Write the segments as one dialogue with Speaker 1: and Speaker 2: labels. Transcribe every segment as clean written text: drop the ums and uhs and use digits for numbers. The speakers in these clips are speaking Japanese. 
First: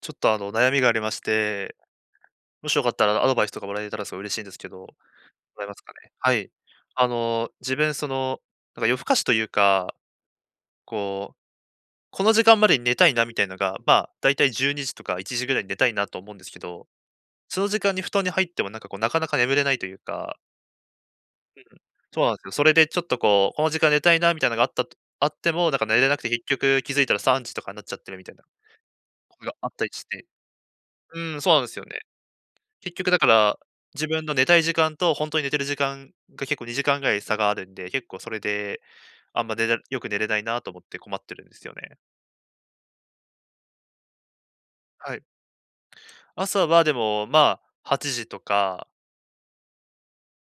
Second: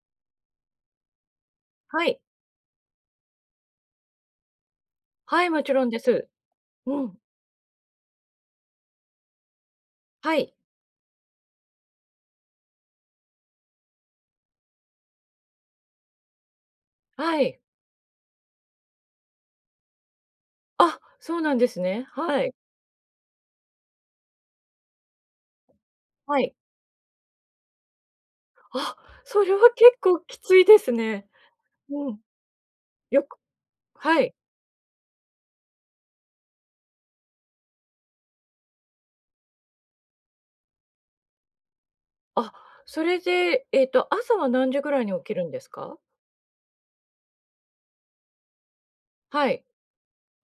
Speaker 1: ちょっと悩みがありまして、
Speaker 2: はい。
Speaker 1: もしよかったらアドバイスとかもらえたらすごい嬉しいんですけど、も
Speaker 2: はい、も
Speaker 1: らえ
Speaker 2: ち
Speaker 1: ます
Speaker 2: ろん
Speaker 1: か
Speaker 2: で
Speaker 1: ね？
Speaker 2: す。
Speaker 1: はい。
Speaker 2: うん。
Speaker 1: 自分なんか夜更かしというか、
Speaker 2: はい。
Speaker 1: こう、この時間までに寝たいなみたいなのが、まあ、だいたい12時とか1時ぐらいに寝たいなと思うんですけど、
Speaker 2: はい。
Speaker 1: その時間に布団に入ってもなんかこう、なかなか眠れないというか、
Speaker 2: あ、そうなんですね。
Speaker 1: そうなんで
Speaker 2: は
Speaker 1: すよ。
Speaker 2: い。
Speaker 1: それでちょっとこう、この時間寝たいなみたいなのがあったとあっても、なんか寝れなくて
Speaker 2: は
Speaker 1: 結
Speaker 2: い。
Speaker 1: 局気づいたら3時とかになっちゃってるみたいな
Speaker 2: あ、
Speaker 1: こ
Speaker 2: そ
Speaker 1: と
Speaker 2: れ
Speaker 1: があ
Speaker 2: は
Speaker 1: ったり
Speaker 2: 結
Speaker 1: し
Speaker 2: 構
Speaker 1: て。
Speaker 2: きついです
Speaker 1: う
Speaker 2: ね。
Speaker 1: ん、そうなんですよね。
Speaker 2: うん。
Speaker 1: 結局だ
Speaker 2: よ
Speaker 1: か
Speaker 2: く
Speaker 1: ら、自
Speaker 2: は
Speaker 1: 分の
Speaker 2: い。
Speaker 1: 寝たい時間と本当に寝てる時間が結構2時間ぐらい差があるんで、結構それで、あんま寝れよく寝れないなと思って困ってるんですよね。
Speaker 2: あ、それで、朝は何時ぐらいに
Speaker 1: は
Speaker 2: 起
Speaker 1: い。
Speaker 2: きるんですか？
Speaker 1: 朝はでも、まあ、8時とか、
Speaker 2: はい。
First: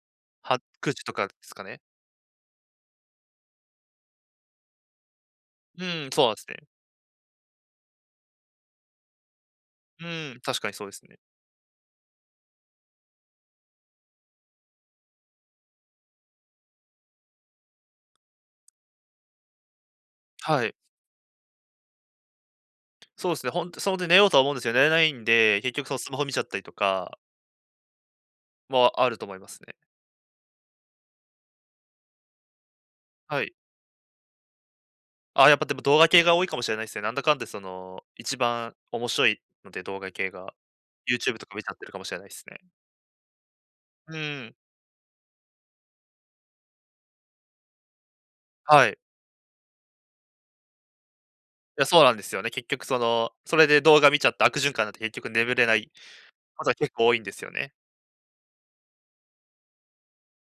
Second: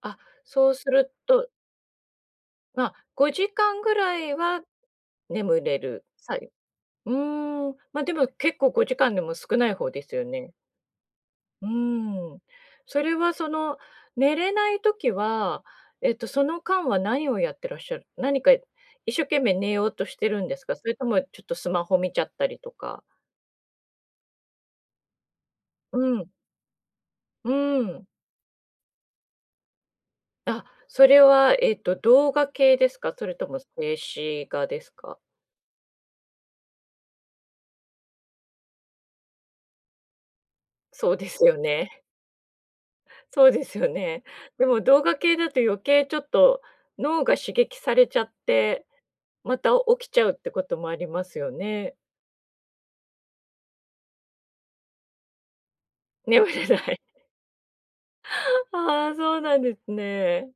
Speaker 2: あ、そうす
Speaker 1: 9時
Speaker 2: る
Speaker 1: とかで
Speaker 2: と、
Speaker 1: すかね。
Speaker 2: 5時間ぐらいは眠れ
Speaker 1: う
Speaker 2: る、
Speaker 1: ん、そうな
Speaker 2: さ
Speaker 1: んです
Speaker 2: い
Speaker 1: ね。
Speaker 2: うーん、でも結構5時間でも少ない方で
Speaker 1: う
Speaker 2: すよ
Speaker 1: ん、
Speaker 2: ね。
Speaker 1: 確かにそうですね。
Speaker 2: うん。それはその、寝れない時は、その間は何をやってらっしゃる？何か一生懸命寝ようとしてるんです
Speaker 1: は
Speaker 2: か？
Speaker 1: い。
Speaker 2: それともちょっとスマホ見ちゃったりとか。
Speaker 1: そうですね、ほんと、それで寝ようとは思うんですよ。寝れないんで、結局その
Speaker 2: う
Speaker 1: スマ
Speaker 2: ん、
Speaker 1: ホ見ちゃったりとか
Speaker 2: うん。
Speaker 1: もあると思いますね。
Speaker 2: あ、それは、動画系ですか？それ
Speaker 1: は
Speaker 2: と
Speaker 1: い。
Speaker 2: も静止画ですか？
Speaker 1: やっぱでも動画系が多いかもしれないですね。なんだかんだその、一番面白いので、動画系が。
Speaker 2: そうで
Speaker 1: YouTube
Speaker 2: す
Speaker 1: とか
Speaker 2: よ
Speaker 1: 見ちゃって
Speaker 2: ね。
Speaker 1: るかもしれないですね。
Speaker 2: そうですよ
Speaker 1: う
Speaker 2: ね。
Speaker 1: ん。
Speaker 2: でも動画系だと余計ちょっと脳が刺激されちゃって、
Speaker 1: はい。
Speaker 2: また起きちゃうってこともありますよ
Speaker 1: いや、
Speaker 2: ね。
Speaker 1: そうなんですよね。結局その、それで動画見ちゃって悪循環になって結局眠れない
Speaker 2: 眠
Speaker 1: こ
Speaker 2: れ
Speaker 1: とが
Speaker 2: な
Speaker 1: 結
Speaker 2: い。
Speaker 1: 構多いんですよね。
Speaker 2: ああ、そうなんですね。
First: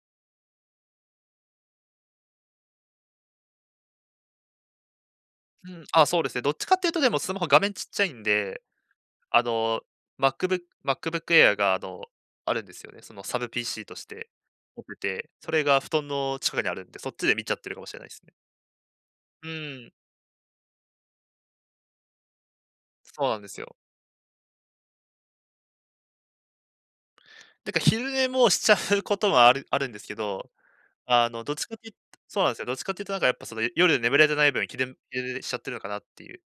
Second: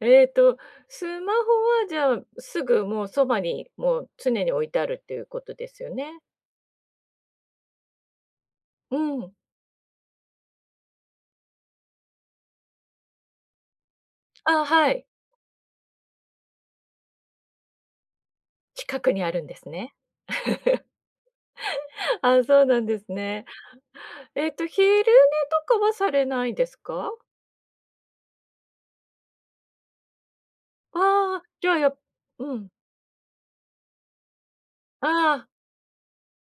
Speaker 2: えっと、スマホはじゃあ、すぐもうそばに、もう常に置いてあるっていうことで
Speaker 1: う
Speaker 2: す
Speaker 1: ん、
Speaker 2: よ
Speaker 1: あ、
Speaker 2: ね。
Speaker 1: そうですね。どっちかっていうとでもスマホ画面ちっちゃいんで、
Speaker 2: うん。
Speaker 1: あの、MacBook Air があるんですよね。そのサブ PC として
Speaker 2: あ、
Speaker 1: 持っ
Speaker 2: はい。
Speaker 1: てて、それが布団の近くにあるんで、そっちで見ちゃってるかもしれないですね。
Speaker 2: 近くにあるん
Speaker 1: う
Speaker 2: ですね。
Speaker 1: ん、
Speaker 2: あ、そうなんです
Speaker 1: そうなん
Speaker 2: ね。
Speaker 1: ですよ。
Speaker 2: 昼寝とかはされないですか？
Speaker 1: だから昼寝もしちゃうこともあるんですけど、
Speaker 2: あ
Speaker 1: あ
Speaker 2: あ、
Speaker 1: の、どっち
Speaker 2: じゃ
Speaker 1: か
Speaker 2: あ、
Speaker 1: っ
Speaker 2: や
Speaker 1: ていう
Speaker 2: っ
Speaker 1: そうなん
Speaker 2: う
Speaker 1: ですよ。
Speaker 2: ん。
Speaker 1: どっちかっていうとなんかやっぱその、夜眠れてない分、
Speaker 2: あ
Speaker 1: 気で
Speaker 2: あ、
Speaker 1: しちゃってるのかなっていう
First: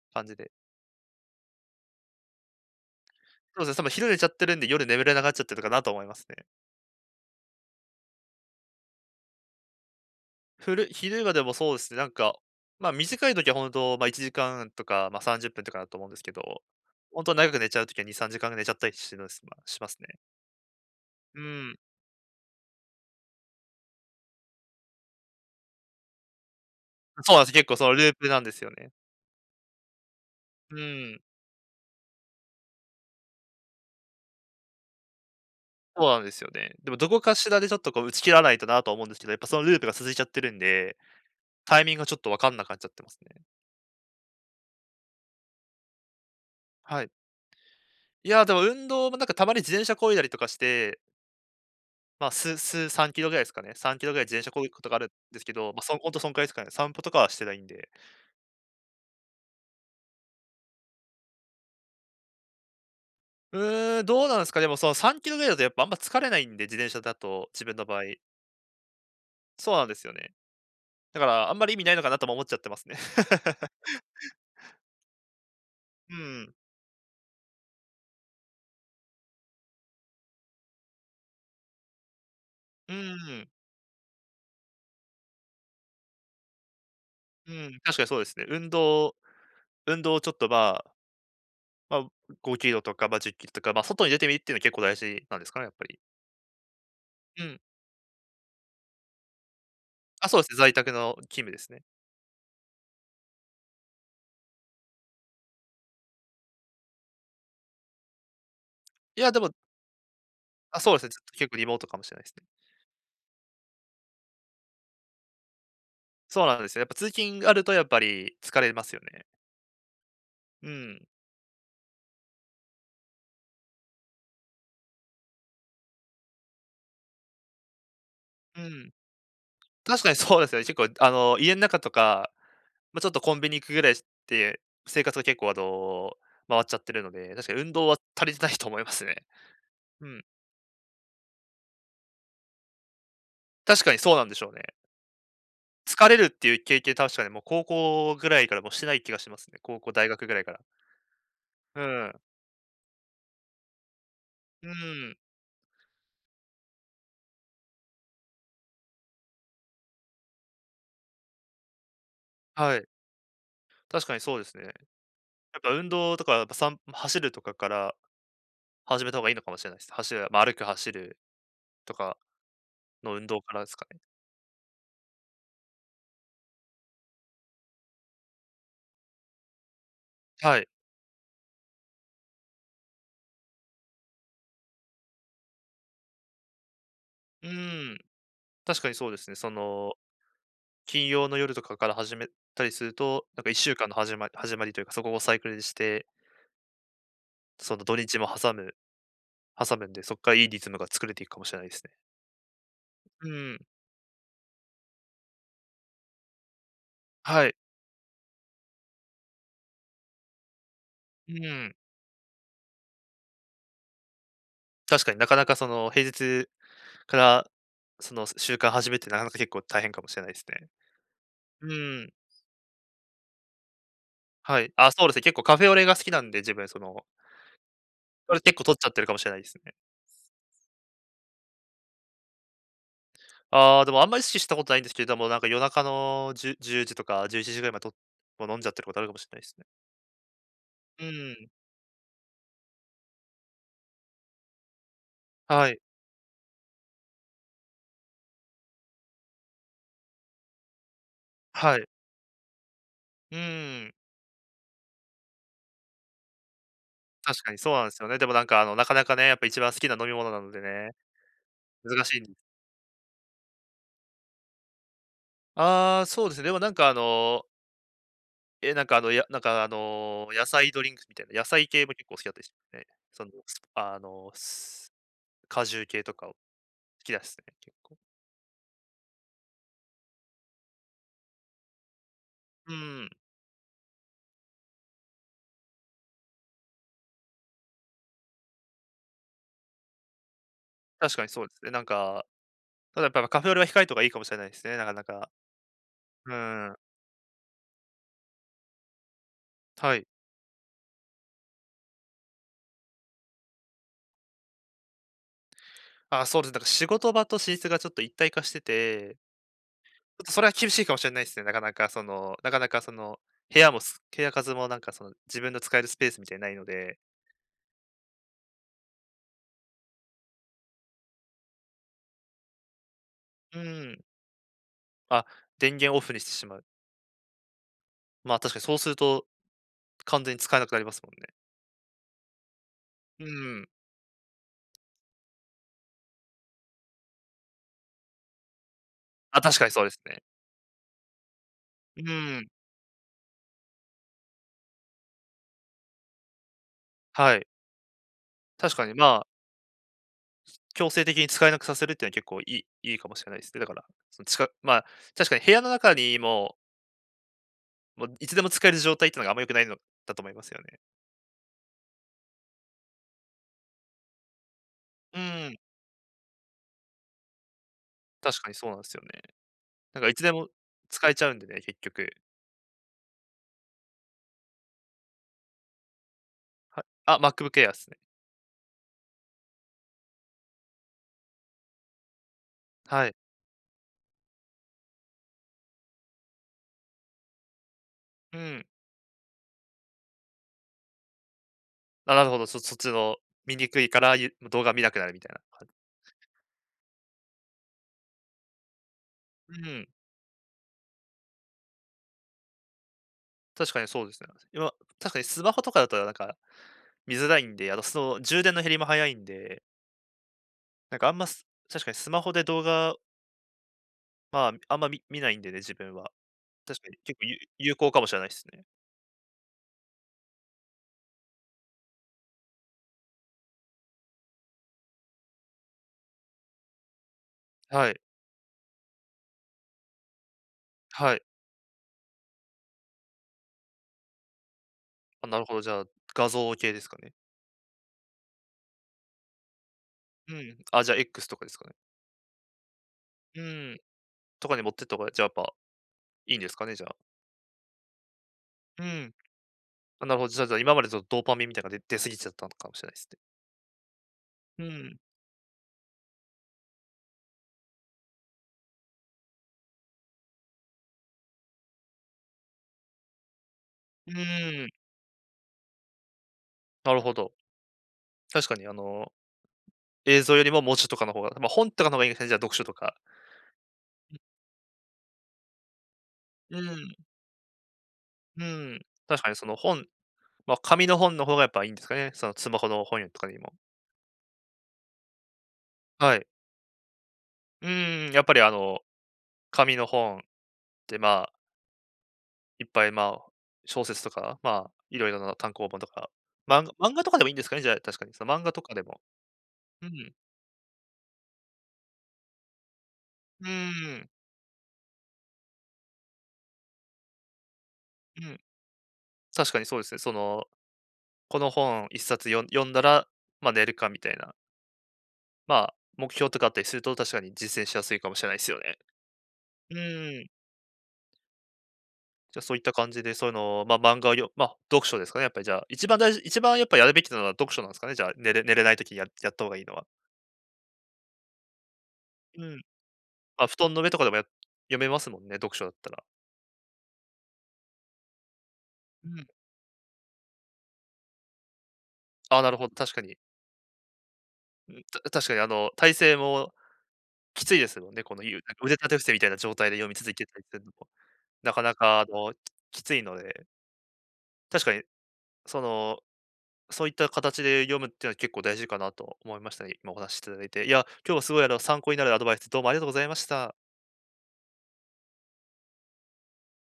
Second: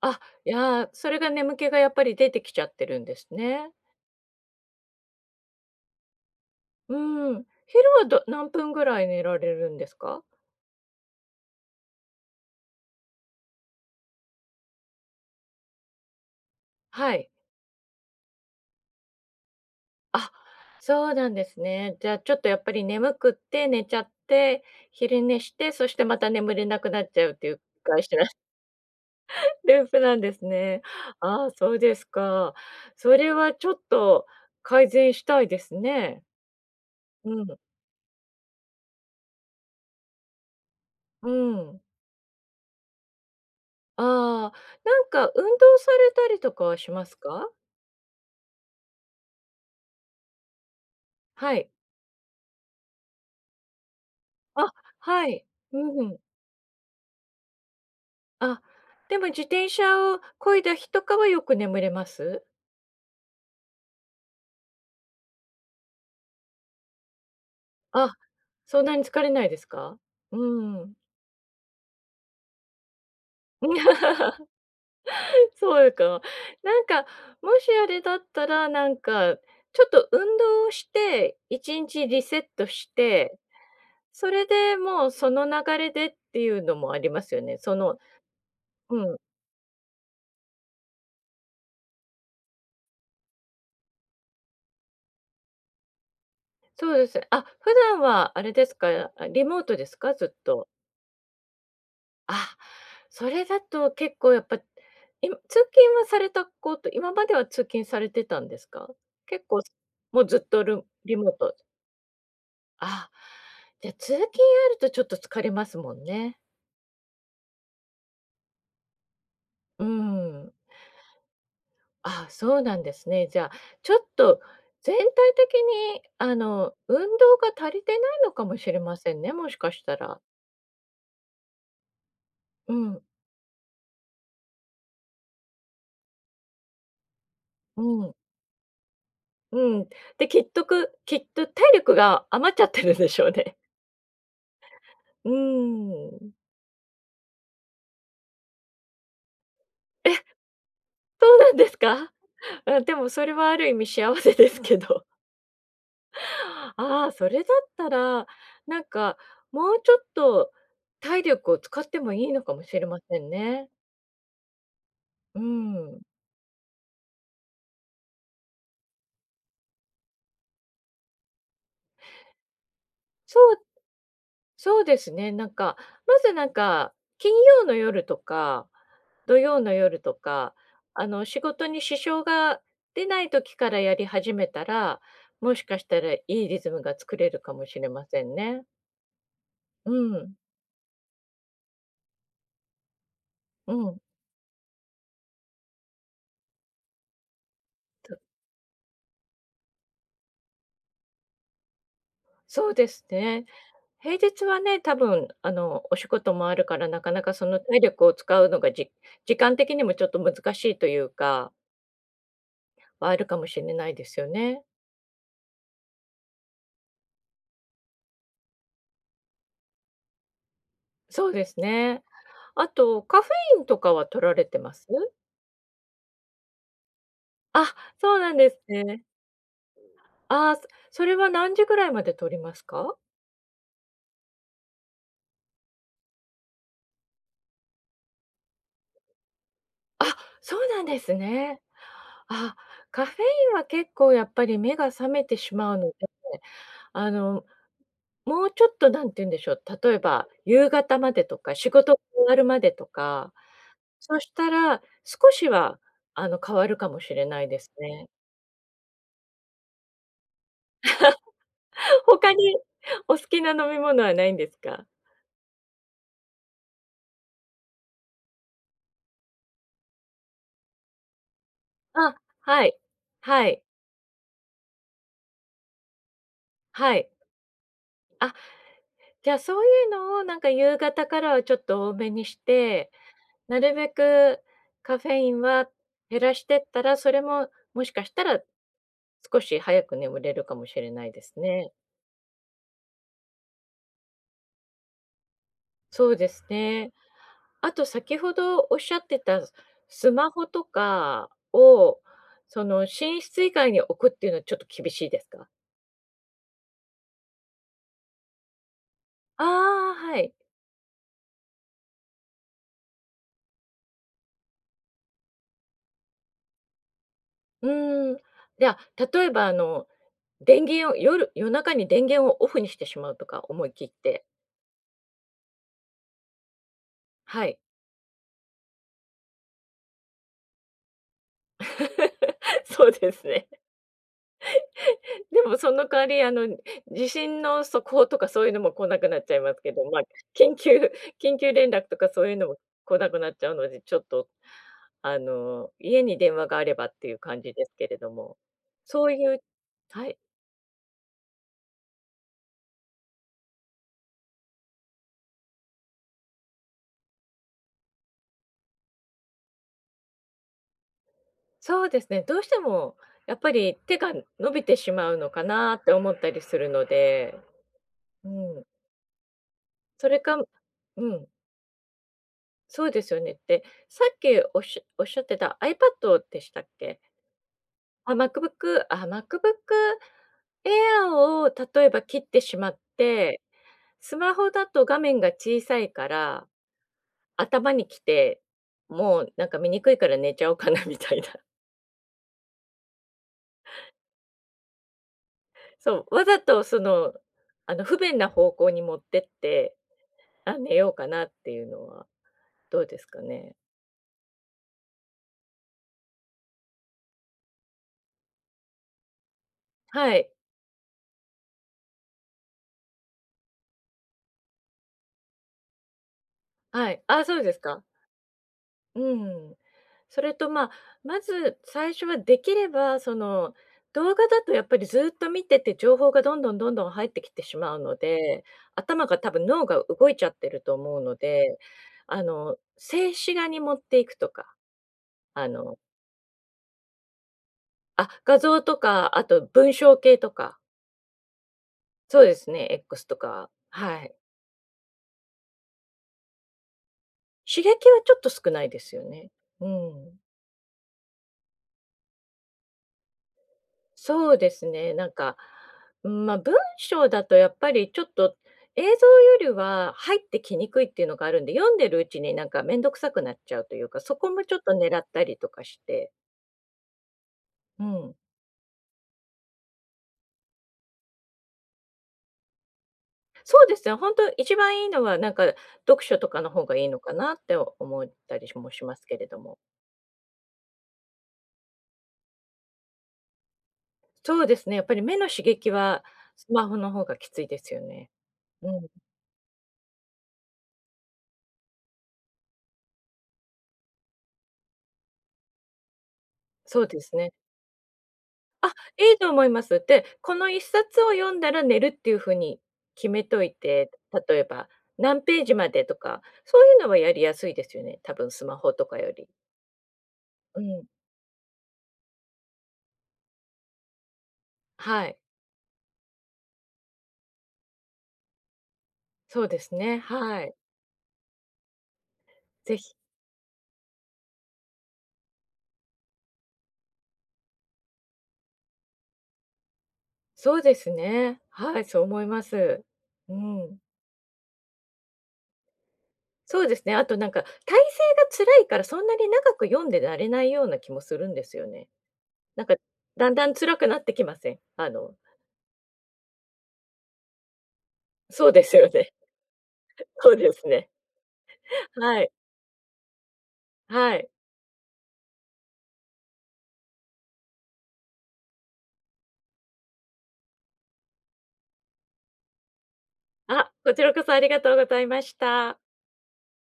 Speaker 2: あ、
Speaker 1: 感じ
Speaker 2: い
Speaker 1: で。
Speaker 2: やー、それが眠気がやっぱり出てきちゃってるんです
Speaker 1: そう
Speaker 2: ね。
Speaker 1: ですね、多分昼寝ちゃってるんで、夜眠れなくなっちゃってるかなと思いますね。
Speaker 2: うん。昼はど何分ぐらい寝られるんですか？
Speaker 1: 昼がでもそうですね、なんか、短い時は本当、1時間とか、30分とかだと思うんですけど、
Speaker 2: は
Speaker 1: 本
Speaker 2: い。
Speaker 1: 当長く寝ちゃう時は2、3時間寝ちゃったりしてるんですまあしますね。
Speaker 2: あ、そうなん
Speaker 1: う
Speaker 2: です
Speaker 1: ん。
Speaker 2: ね。じゃあ、ちょっとやっぱり眠くって寝ちゃって、昼寝して、そしてまた眠れなくなっちゃう
Speaker 1: そ
Speaker 2: っ
Speaker 1: うな
Speaker 2: て
Speaker 1: んで
Speaker 2: い
Speaker 1: す、
Speaker 2: う繰り
Speaker 1: 結構その
Speaker 2: 返
Speaker 1: ルー
Speaker 2: しな。
Speaker 1: プなんですよね。
Speaker 2: ループなんです
Speaker 1: う
Speaker 2: ね。
Speaker 1: ん。
Speaker 2: ああ、そうですか。それはちょっと改善したいです
Speaker 1: そうな
Speaker 2: ね。
Speaker 1: んですよね。でもどこ
Speaker 2: う
Speaker 1: かし
Speaker 2: ん。
Speaker 1: らでちょっとこう打ち切らないとなとは思うんですけど、やっぱそのループが続いちゃってるんで、
Speaker 2: うん。
Speaker 1: タイミングがちょっとわかんなくなっちゃってますね。
Speaker 2: ああ、なんか運動されたりとかはし
Speaker 1: は
Speaker 2: ま
Speaker 1: い。
Speaker 2: すか？
Speaker 1: いや、でも運動もなんかたまに自転車漕いだりとかして、
Speaker 2: はい。
Speaker 1: まあ、3キロぐらいですかね。3キロぐらい自転車漕
Speaker 2: あ、
Speaker 1: ぐことがあるん
Speaker 2: は
Speaker 1: です
Speaker 2: い。
Speaker 1: けど、まあ、
Speaker 2: う
Speaker 1: ほん
Speaker 2: ん。
Speaker 1: とそんくらいですかね。散歩とかはしてないんで。
Speaker 2: あ、でも自転車を漕いだ日とかはよく眠れます？
Speaker 1: うーん、どうなんですか、でもその3キロぐらいだとやっぱあんま疲れないんで、自転車だと、自分の場合。
Speaker 2: あ、そんなに疲れないです
Speaker 1: そうなんで
Speaker 2: か？
Speaker 1: すよね。
Speaker 2: うん。
Speaker 1: だからあんまり意味ないのかなとも思っちゃってますね。
Speaker 2: そう
Speaker 1: う
Speaker 2: か。
Speaker 1: ん。
Speaker 2: なんか、もしあれだったら、なんか、ちょっと運動をして、1日リセットし
Speaker 1: う
Speaker 2: て、
Speaker 1: ん。
Speaker 2: それでもうその流れでっていうのもありますよ
Speaker 1: う
Speaker 2: ね。そ
Speaker 1: ん、確
Speaker 2: の
Speaker 1: かにそうですね。
Speaker 2: うん、
Speaker 1: 運動をちょっとまあ、まあ、5キロとか、まあ、10キロとか、まあ、外に出てみるっていうのは結構大事なんですかね、やっぱり。
Speaker 2: そうですね。あ、
Speaker 1: うん。
Speaker 2: 普段はあれですか、リモートですか？
Speaker 1: あ、
Speaker 2: ず
Speaker 1: そ
Speaker 2: っ
Speaker 1: うですね、
Speaker 2: と。
Speaker 1: 在宅の勤務ですね。
Speaker 2: あ、それだと結構やっぱ、い通勤はされたこと、今までは通勤されてたんですか？
Speaker 1: いや、で
Speaker 2: 結
Speaker 1: も
Speaker 2: 構、もうずっとル
Speaker 1: そうですね、
Speaker 2: リ
Speaker 1: ずっ
Speaker 2: モ
Speaker 1: と
Speaker 2: ー
Speaker 1: 結
Speaker 2: ト。
Speaker 1: 構リモートかもしれないですね。
Speaker 2: あ、じゃ、通勤あるとちょっと疲れますもんね。
Speaker 1: そうなんですよ。やっぱ通勤あるとやっぱり疲れますよね。
Speaker 2: うん。
Speaker 1: うん。
Speaker 2: あ、そうなんですね。じゃあ、ちょっと全体的に、あの、運動が足りてないのかも
Speaker 1: う
Speaker 2: しれ
Speaker 1: ん。
Speaker 2: ませんね、もしかした
Speaker 1: 確かに
Speaker 2: ら。
Speaker 1: そうですよね。結構家の中とか、
Speaker 2: う
Speaker 1: まあ、
Speaker 2: ん、
Speaker 1: ちょっとコンビニ行くぐらいして、生活が結構回っちゃってるので、確かに運動は
Speaker 2: うん、
Speaker 1: 足りてないと思いますね。
Speaker 2: うん。
Speaker 1: うん。
Speaker 2: で、きっとくきっと体力が余っちゃってるんでしょうね。
Speaker 1: 確かにそうなんでしょうね。
Speaker 2: う
Speaker 1: 疲れるっ
Speaker 2: ん。
Speaker 1: ていう経験、確かにもう高校ぐらいからもうしてない気がしますね。高校、大学ぐらいから。
Speaker 2: そうなんです
Speaker 1: う
Speaker 2: か？
Speaker 1: ん。
Speaker 2: あ、でもそれはある意味幸せです
Speaker 1: う
Speaker 2: けど。
Speaker 1: ん。
Speaker 2: ああ、それだったら、なんか、もうちょっと体力を使ってもいいのかも
Speaker 1: は
Speaker 2: しれ
Speaker 1: い。
Speaker 2: ませんね。
Speaker 1: 確かにそうですね。や
Speaker 2: う
Speaker 1: っぱ運
Speaker 2: ん。
Speaker 1: 動とか、やっぱ散歩走るとかから始めた方がいいのかもしれないです。走る、まあ、歩く、走るとかの運
Speaker 2: そ
Speaker 1: 動か
Speaker 2: う
Speaker 1: らですかね。
Speaker 2: そうですね、なんか、まずなんか、金曜の夜とか、土曜の夜とか、
Speaker 1: はい。
Speaker 2: あの、仕事に支障が出ない時からやり始めたら、もしかしたらいいリズムが作れる
Speaker 1: う
Speaker 2: かもしれ
Speaker 1: ーん、
Speaker 2: ませんね。
Speaker 1: 確かにそうですね。そ
Speaker 2: う
Speaker 1: の、
Speaker 2: ん、
Speaker 1: 金曜の夜とかから始めたりすると、なんか1
Speaker 2: う
Speaker 1: 週間の
Speaker 2: ん。
Speaker 1: 始まりというか、そこをサイクルにして、その土日も挟むんで、そこからいいリズムが作れていくかもしれないですね。
Speaker 2: そうです
Speaker 1: う
Speaker 2: ね。
Speaker 1: ん、
Speaker 2: 平日はね、多分あの、お仕事もあるから、なかなかそ
Speaker 1: はい。
Speaker 2: の体力を使うのが、じ時間的にもちょっと難しいという
Speaker 1: う
Speaker 2: か、
Speaker 1: ん、
Speaker 2: はあるかもしれないですよね。
Speaker 1: 確かになかなかその平日から、その習慣始めってなかなか結構大変かもしれないですね。
Speaker 2: そうです
Speaker 1: う
Speaker 2: ね。
Speaker 1: ん、
Speaker 2: あと、カフェインとかは取られて
Speaker 1: は
Speaker 2: ま
Speaker 1: い。
Speaker 2: す？
Speaker 1: あ、そうですね、結構カフェオレが好きなんで、自分その、
Speaker 2: あ、そうな
Speaker 1: そ
Speaker 2: ん
Speaker 1: れ
Speaker 2: で
Speaker 1: 結
Speaker 2: す
Speaker 1: 構取っちゃって
Speaker 2: ね。
Speaker 1: るかもしれないですね。
Speaker 2: あそそれは何時ぐらいまで取りますか？
Speaker 1: ああ、でもあんまり意識したことないんですけど、でもなんか夜中の10時とか11時ぐらいまでともう飲んじゃってることあるかもしれないですね。
Speaker 2: あ、そうなんで
Speaker 1: う
Speaker 2: す
Speaker 1: ん。
Speaker 2: ね。あ、カフェインは結構やっぱり目が覚めてし
Speaker 1: は
Speaker 2: まう
Speaker 1: い、
Speaker 2: ので、あのもうちょっとなんて言うんでしょう、例えば夕方までとか、仕
Speaker 1: はい。
Speaker 2: 事終わるまでとか、
Speaker 1: うん。
Speaker 2: そしたら少しは、あの、変わるかもしれな
Speaker 1: 確
Speaker 2: い
Speaker 1: かに
Speaker 2: です
Speaker 1: そうなんです
Speaker 2: ね。
Speaker 1: よね。でもなんかなかなかね、やっぱ一番好きな飲み物なのでね、難 しいんで
Speaker 2: 他
Speaker 1: す。
Speaker 2: にお好きな飲み物はないんですか？
Speaker 1: ああ、そうですね。でもなんかなんかなんか野菜ドリンクみたいな、野菜系も結
Speaker 2: あ、
Speaker 1: 構好きだったりし
Speaker 2: はい。
Speaker 1: ますね。その、
Speaker 2: はい。
Speaker 1: スあの、ス果汁系とかを好
Speaker 2: はい。
Speaker 1: きですね、結構。
Speaker 2: あ、じゃあ、そういうのをなんか夕方からはちょっと多めにし
Speaker 1: う
Speaker 2: て、
Speaker 1: ん。
Speaker 2: なるべくカフェインは減らしてったら、それももしかしたら少し早く眠れるかもしれない
Speaker 1: 確
Speaker 2: で
Speaker 1: かに
Speaker 2: す
Speaker 1: そうですね。
Speaker 2: ね。
Speaker 1: なんか、ただやっぱカフェオレは控えたかがいいかもしれないですね、なかなか。
Speaker 2: そうで
Speaker 1: う
Speaker 2: す
Speaker 1: ん、
Speaker 2: ね。あと先ほどおっしゃってた、
Speaker 1: はい。
Speaker 2: スマホとかを、その、寝室以外に置くっていうのはちょっと厳しいですか？
Speaker 1: あ、そうです。なんか仕事場と寝室がちょっと一体化してて、
Speaker 2: ああ、は
Speaker 1: ちょっと
Speaker 2: い。
Speaker 1: それは厳しいかもしれないですね。なかなかその、部屋数もなんかその、自分の使えるスペースみたいにないので、
Speaker 2: うーん。じゃあ、例えば、あの、電源を夜夜中に電源をオフにしてしまうとか、
Speaker 1: う
Speaker 2: 思い切っ
Speaker 1: ん、
Speaker 2: て。
Speaker 1: あ、電源オフにしてしまう。
Speaker 2: はい。
Speaker 1: まあ、確かにそうすると、完全に使えなくなりますもんね。
Speaker 2: そうで
Speaker 1: う
Speaker 2: すね。
Speaker 1: ん。
Speaker 2: でもその代わり、あの、地震の速報とかそういうのも来なくなっちゃい
Speaker 1: あ、
Speaker 2: ま
Speaker 1: 確
Speaker 2: す
Speaker 1: かに
Speaker 2: け
Speaker 1: そ
Speaker 2: ど、
Speaker 1: うで
Speaker 2: ま
Speaker 1: す
Speaker 2: あ、
Speaker 1: ね。
Speaker 2: 緊急緊急連絡と
Speaker 1: う
Speaker 2: かそういう
Speaker 1: ん、
Speaker 2: のも来なくなっちゃうので、ちょっと、あの、家に電話があればっていう
Speaker 1: は
Speaker 2: 感
Speaker 1: い。
Speaker 2: じですけれども。
Speaker 1: 確かに
Speaker 2: そう
Speaker 1: ま
Speaker 2: い
Speaker 1: あ、
Speaker 2: うはい、
Speaker 1: 強制的に使えなくさせるっていうのは結構いいかもしれないですね。だから、そのちかまあ、確かに部屋の中にも、もういつでも使える状態っていうのがあんま良くないのだと思いますよね。
Speaker 2: そうですね、どうしてもやっぱり手が伸びてしまう
Speaker 1: う
Speaker 2: のか
Speaker 1: ん、
Speaker 2: なって思ったりするので、
Speaker 1: 確かに
Speaker 2: うん、
Speaker 1: そうなんですよね。なん
Speaker 2: そ
Speaker 1: かい
Speaker 2: れ
Speaker 1: つで
Speaker 2: か
Speaker 1: も
Speaker 2: う
Speaker 1: 使えち
Speaker 2: ん、
Speaker 1: ゃうんでね、結局。
Speaker 2: そうですよね。ってさっきおっしゃってた iPad でしたっ
Speaker 1: はい。
Speaker 2: け？
Speaker 1: あ、MacBook Air ですね。
Speaker 2: あ、MacBook あ、MacBookAir を例えば切ってしまっ
Speaker 1: はい。
Speaker 2: て、スマホだと画面が小さいから、頭にき
Speaker 1: う
Speaker 2: て、
Speaker 1: ん。
Speaker 2: もうなんか見にくいから寝ちゃおうかなみたいな。
Speaker 1: あ、なるほど、そっちの見にくいから、動画見なくなるみたいな感じ。
Speaker 2: そう、わざとその、あの不便な方向に持ってっ
Speaker 1: う
Speaker 2: て、
Speaker 1: ん、
Speaker 2: あ、寝ようかなっていうのはどうですかね。
Speaker 1: 確かにそうですね。今、確かにスマホとかだとなんか見づらいんで、あとその充電の減りも早いんで、
Speaker 2: はい、
Speaker 1: なんかあんまス、確かにスマホで動画、まあ、あんま見ないんでね、自分は。確か
Speaker 2: は
Speaker 1: に
Speaker 2: い。
Speaker 1: 結
Speaker 2: あ、
Speaker 1: 構
Speaker 2: そうです
Speaker 1: 有
Speaker 2: か。
Speaker 1: 効かもしれないですね。
Speaker 2: うん。それと、まあ、まず最初はできれば、その、動画だとやっぱりずっと見てて情報がどんどんどんどん入ってきてしまう
Speaker 1: は
Speaker 2: の
Speaker 1: い。
Speaker 2: で、頭が多分脳が動いちゃってると思う
Speaker 1: は
Speaker 2: の
Speaker 1: い。
Speaker 2: で、あの、静止画に持っていくとか、
Speaker 1: あ、なる
Speaker 2: あ
Speaker 1: ほど、じ
Speaker 2: の、
Speaker 1: ゃあ、画像系ですかね。
Speaker 2: あ、画像とか、あと文章系と
Speaker 1: う
Speaker 2: か、
Speaker 1: ん、あ、じゃあ X とかですかね。
Speaker 2: そうですね、X と
Speaker 1: う
Speaker 2: か、
Speaker 1: ん。
Speaker 2: はい。
Speaker 1: とかに持ってった方が、じゃあ、やっぱいいんですかね、じゃあ。
Speaker 2: 刺激はちょっと少ないで
Speaker 1: う
Speaker 2: すよ
Speaker 1: ん。
Speaker 2: ね。う
Speaker 1: あ、な
Speaker 2: ん。
Speaker 1: るほど、じゃあ、今までちょっとドーパミンみたいなのが出過ぎちゃったのかもしれないですね。
Speaker 2: そうで
Speaker 1: う
Speaker 2: すね、
Speaker 1: ん、
Speaker 2: なんか、うん、まあ、文章だとやっぱりちょっと映像よりは入ってきにくいっていうのがあるんで、読んでるうちになんかめんどくさくなっちゃうというか、
Speaker 1: う
Speaker 2: そこもちょっ
Speaker 1: ー
Speaker 2: と
Speaker 1: ん。
Speaker 2: 狙ったりとかして、
Speaker 1: なるほど。
Speaker 2: うん。
Speaker 1: 確かに映像よりも文字とかの方が、まあ、本とかの方がいいんですね、じゃあ読書とか。
Speaker 2: そうですね、本当一番いいのはなんか読書とかの
Speaker 1: う
Speaker 2: 方がいい
Speaker 1: ん、
Speaker 2: のかなって思った
Speaker 1: う
Speaker 2: りも
Speaker 1: ん。
Speaker 2: しますけ
Speaker 1: 確
Speaker 2: れ
Speaker 1: かに
Speaker 2: ど
Speaker 1: その
Speaker 2: も。
Speaker 1: 本、まあ、紙の本の方がやっぱいいんですかね、そのスマホの本とかにも。
Speaker 2: そうですね、やっぱり目の刺激は
Speaker 1: はい。
Speaker 2: スマホの方がきついで
Speaker 1: う
Speaker 2: すよね。
Speaker 1: ーん、やっぱり
Speaker 2: うん、
Speaker 1: 紙の本ってまあ、いっぱいまあ、小説とか、まあ、いろいろな単行本とか、
Speaker 2: そう
Speaker 1: 漫
Speaker 2: で
Speaker 1: 画と
Speaker 2: す
Speaker 1: かでも
Speaker 2: ね。
Speaker 1: いいんですかね、じゃあ、確かに。その漫画と
Speaker 2: あ、
Speaker 1: かでも。
Speaker 2: いいと思います。
Speaker 1: う
Speaker 2: で、
Speaker 1: ん。
Speaker 2: この一冊を読んだら寝るっていう風に決めと
Speaker 1: う
Speaker 2: いて、
Speaker 1: ーん、
Speaker 2: 例えば何ページまでとか、そういうのはやりやすいですよね、多
Speaker 1: う
Speaker 2: 分
Speaker 1: ん。
Speaker 2: スマホとかより。
Speaker 1: 確かにそうですね。その、
Speaker 2: うん。
Speaker 1: この本一冊読んだら、まあ、寝るかみたいな、
Speaker 2: はい。
Speaker 1: まあ、目標とかあったりすると、確かに実践しやすいかもしれないですよね。
Speaker 2: そうで
Speaker 1: う
Speaker 2: すね、
Speaker 1: ーん。
Speaker 2: はい。
Speaker 1: じゃ、そういった
Speaker 2: ぜ
Speaker 1: 感
Speaker 2: ひ。
Speaker 1: じで、そういうのを、まあ、漫画をよまあ、読書ですかね、やっぱりじゃあ、一番やっぱやるべきなのは読書なんですかね、じゃあ、寝れないときにやった方がいいのは。
Speaker 2: そうですね。はい、そう思いま
Speaker 1: うん。
Speaker 2: す。う
Speaker 1: まあ、布団
Speaker 2: ん。
Speaker 1: の上とかでも読めますもんね、読書だったら。
Speaker 2: そうですね、あとなんか、体勢が辛いからそん
Speaker 1: う
Speaker 2: な
Speaker 1: ん。
Speaker 2: に長く読んでられないような気もするんですよね。
Speaker 1: ああ、なる
Speaker 2: なん
Speaker 1: ほど、
Speaker 2: か、
Speaker 1: 確かに。
Speaker 2: だんだん辛くなってきません？
Speaker 1: うん、
Speaker 2: あの
Speaker 1: 確かに体勢もきついですもんね、この
Speaker 2: そうで
Speaker 1: 腕
Speaker 2: す
Speaker 1: 立
Speaker 2: よ
Speaker 1: て伏
Speaker 2: ね。
Speaker 1: せみたいな状態で読み続け
Speaker 2: そう
Speaker 1: たり
Speaker 2: で
Speaker 1: する
Speaker 2: す
Speaker 1: のも。
Speaker 2: ね。
Speaker 1: なかなか
Speaker 2: はい、
Speaker 1: きついので、
Speaker 2: はい。
Speaker 1: 確かにその、そういった形で読むっていうのは結構大事かなと思いましたね、今お話しいただいて。いや、今日はすごい参考になるアドバイスどうもありがとうございました。
Speaker 2: あ、こちらこそありがとうございました。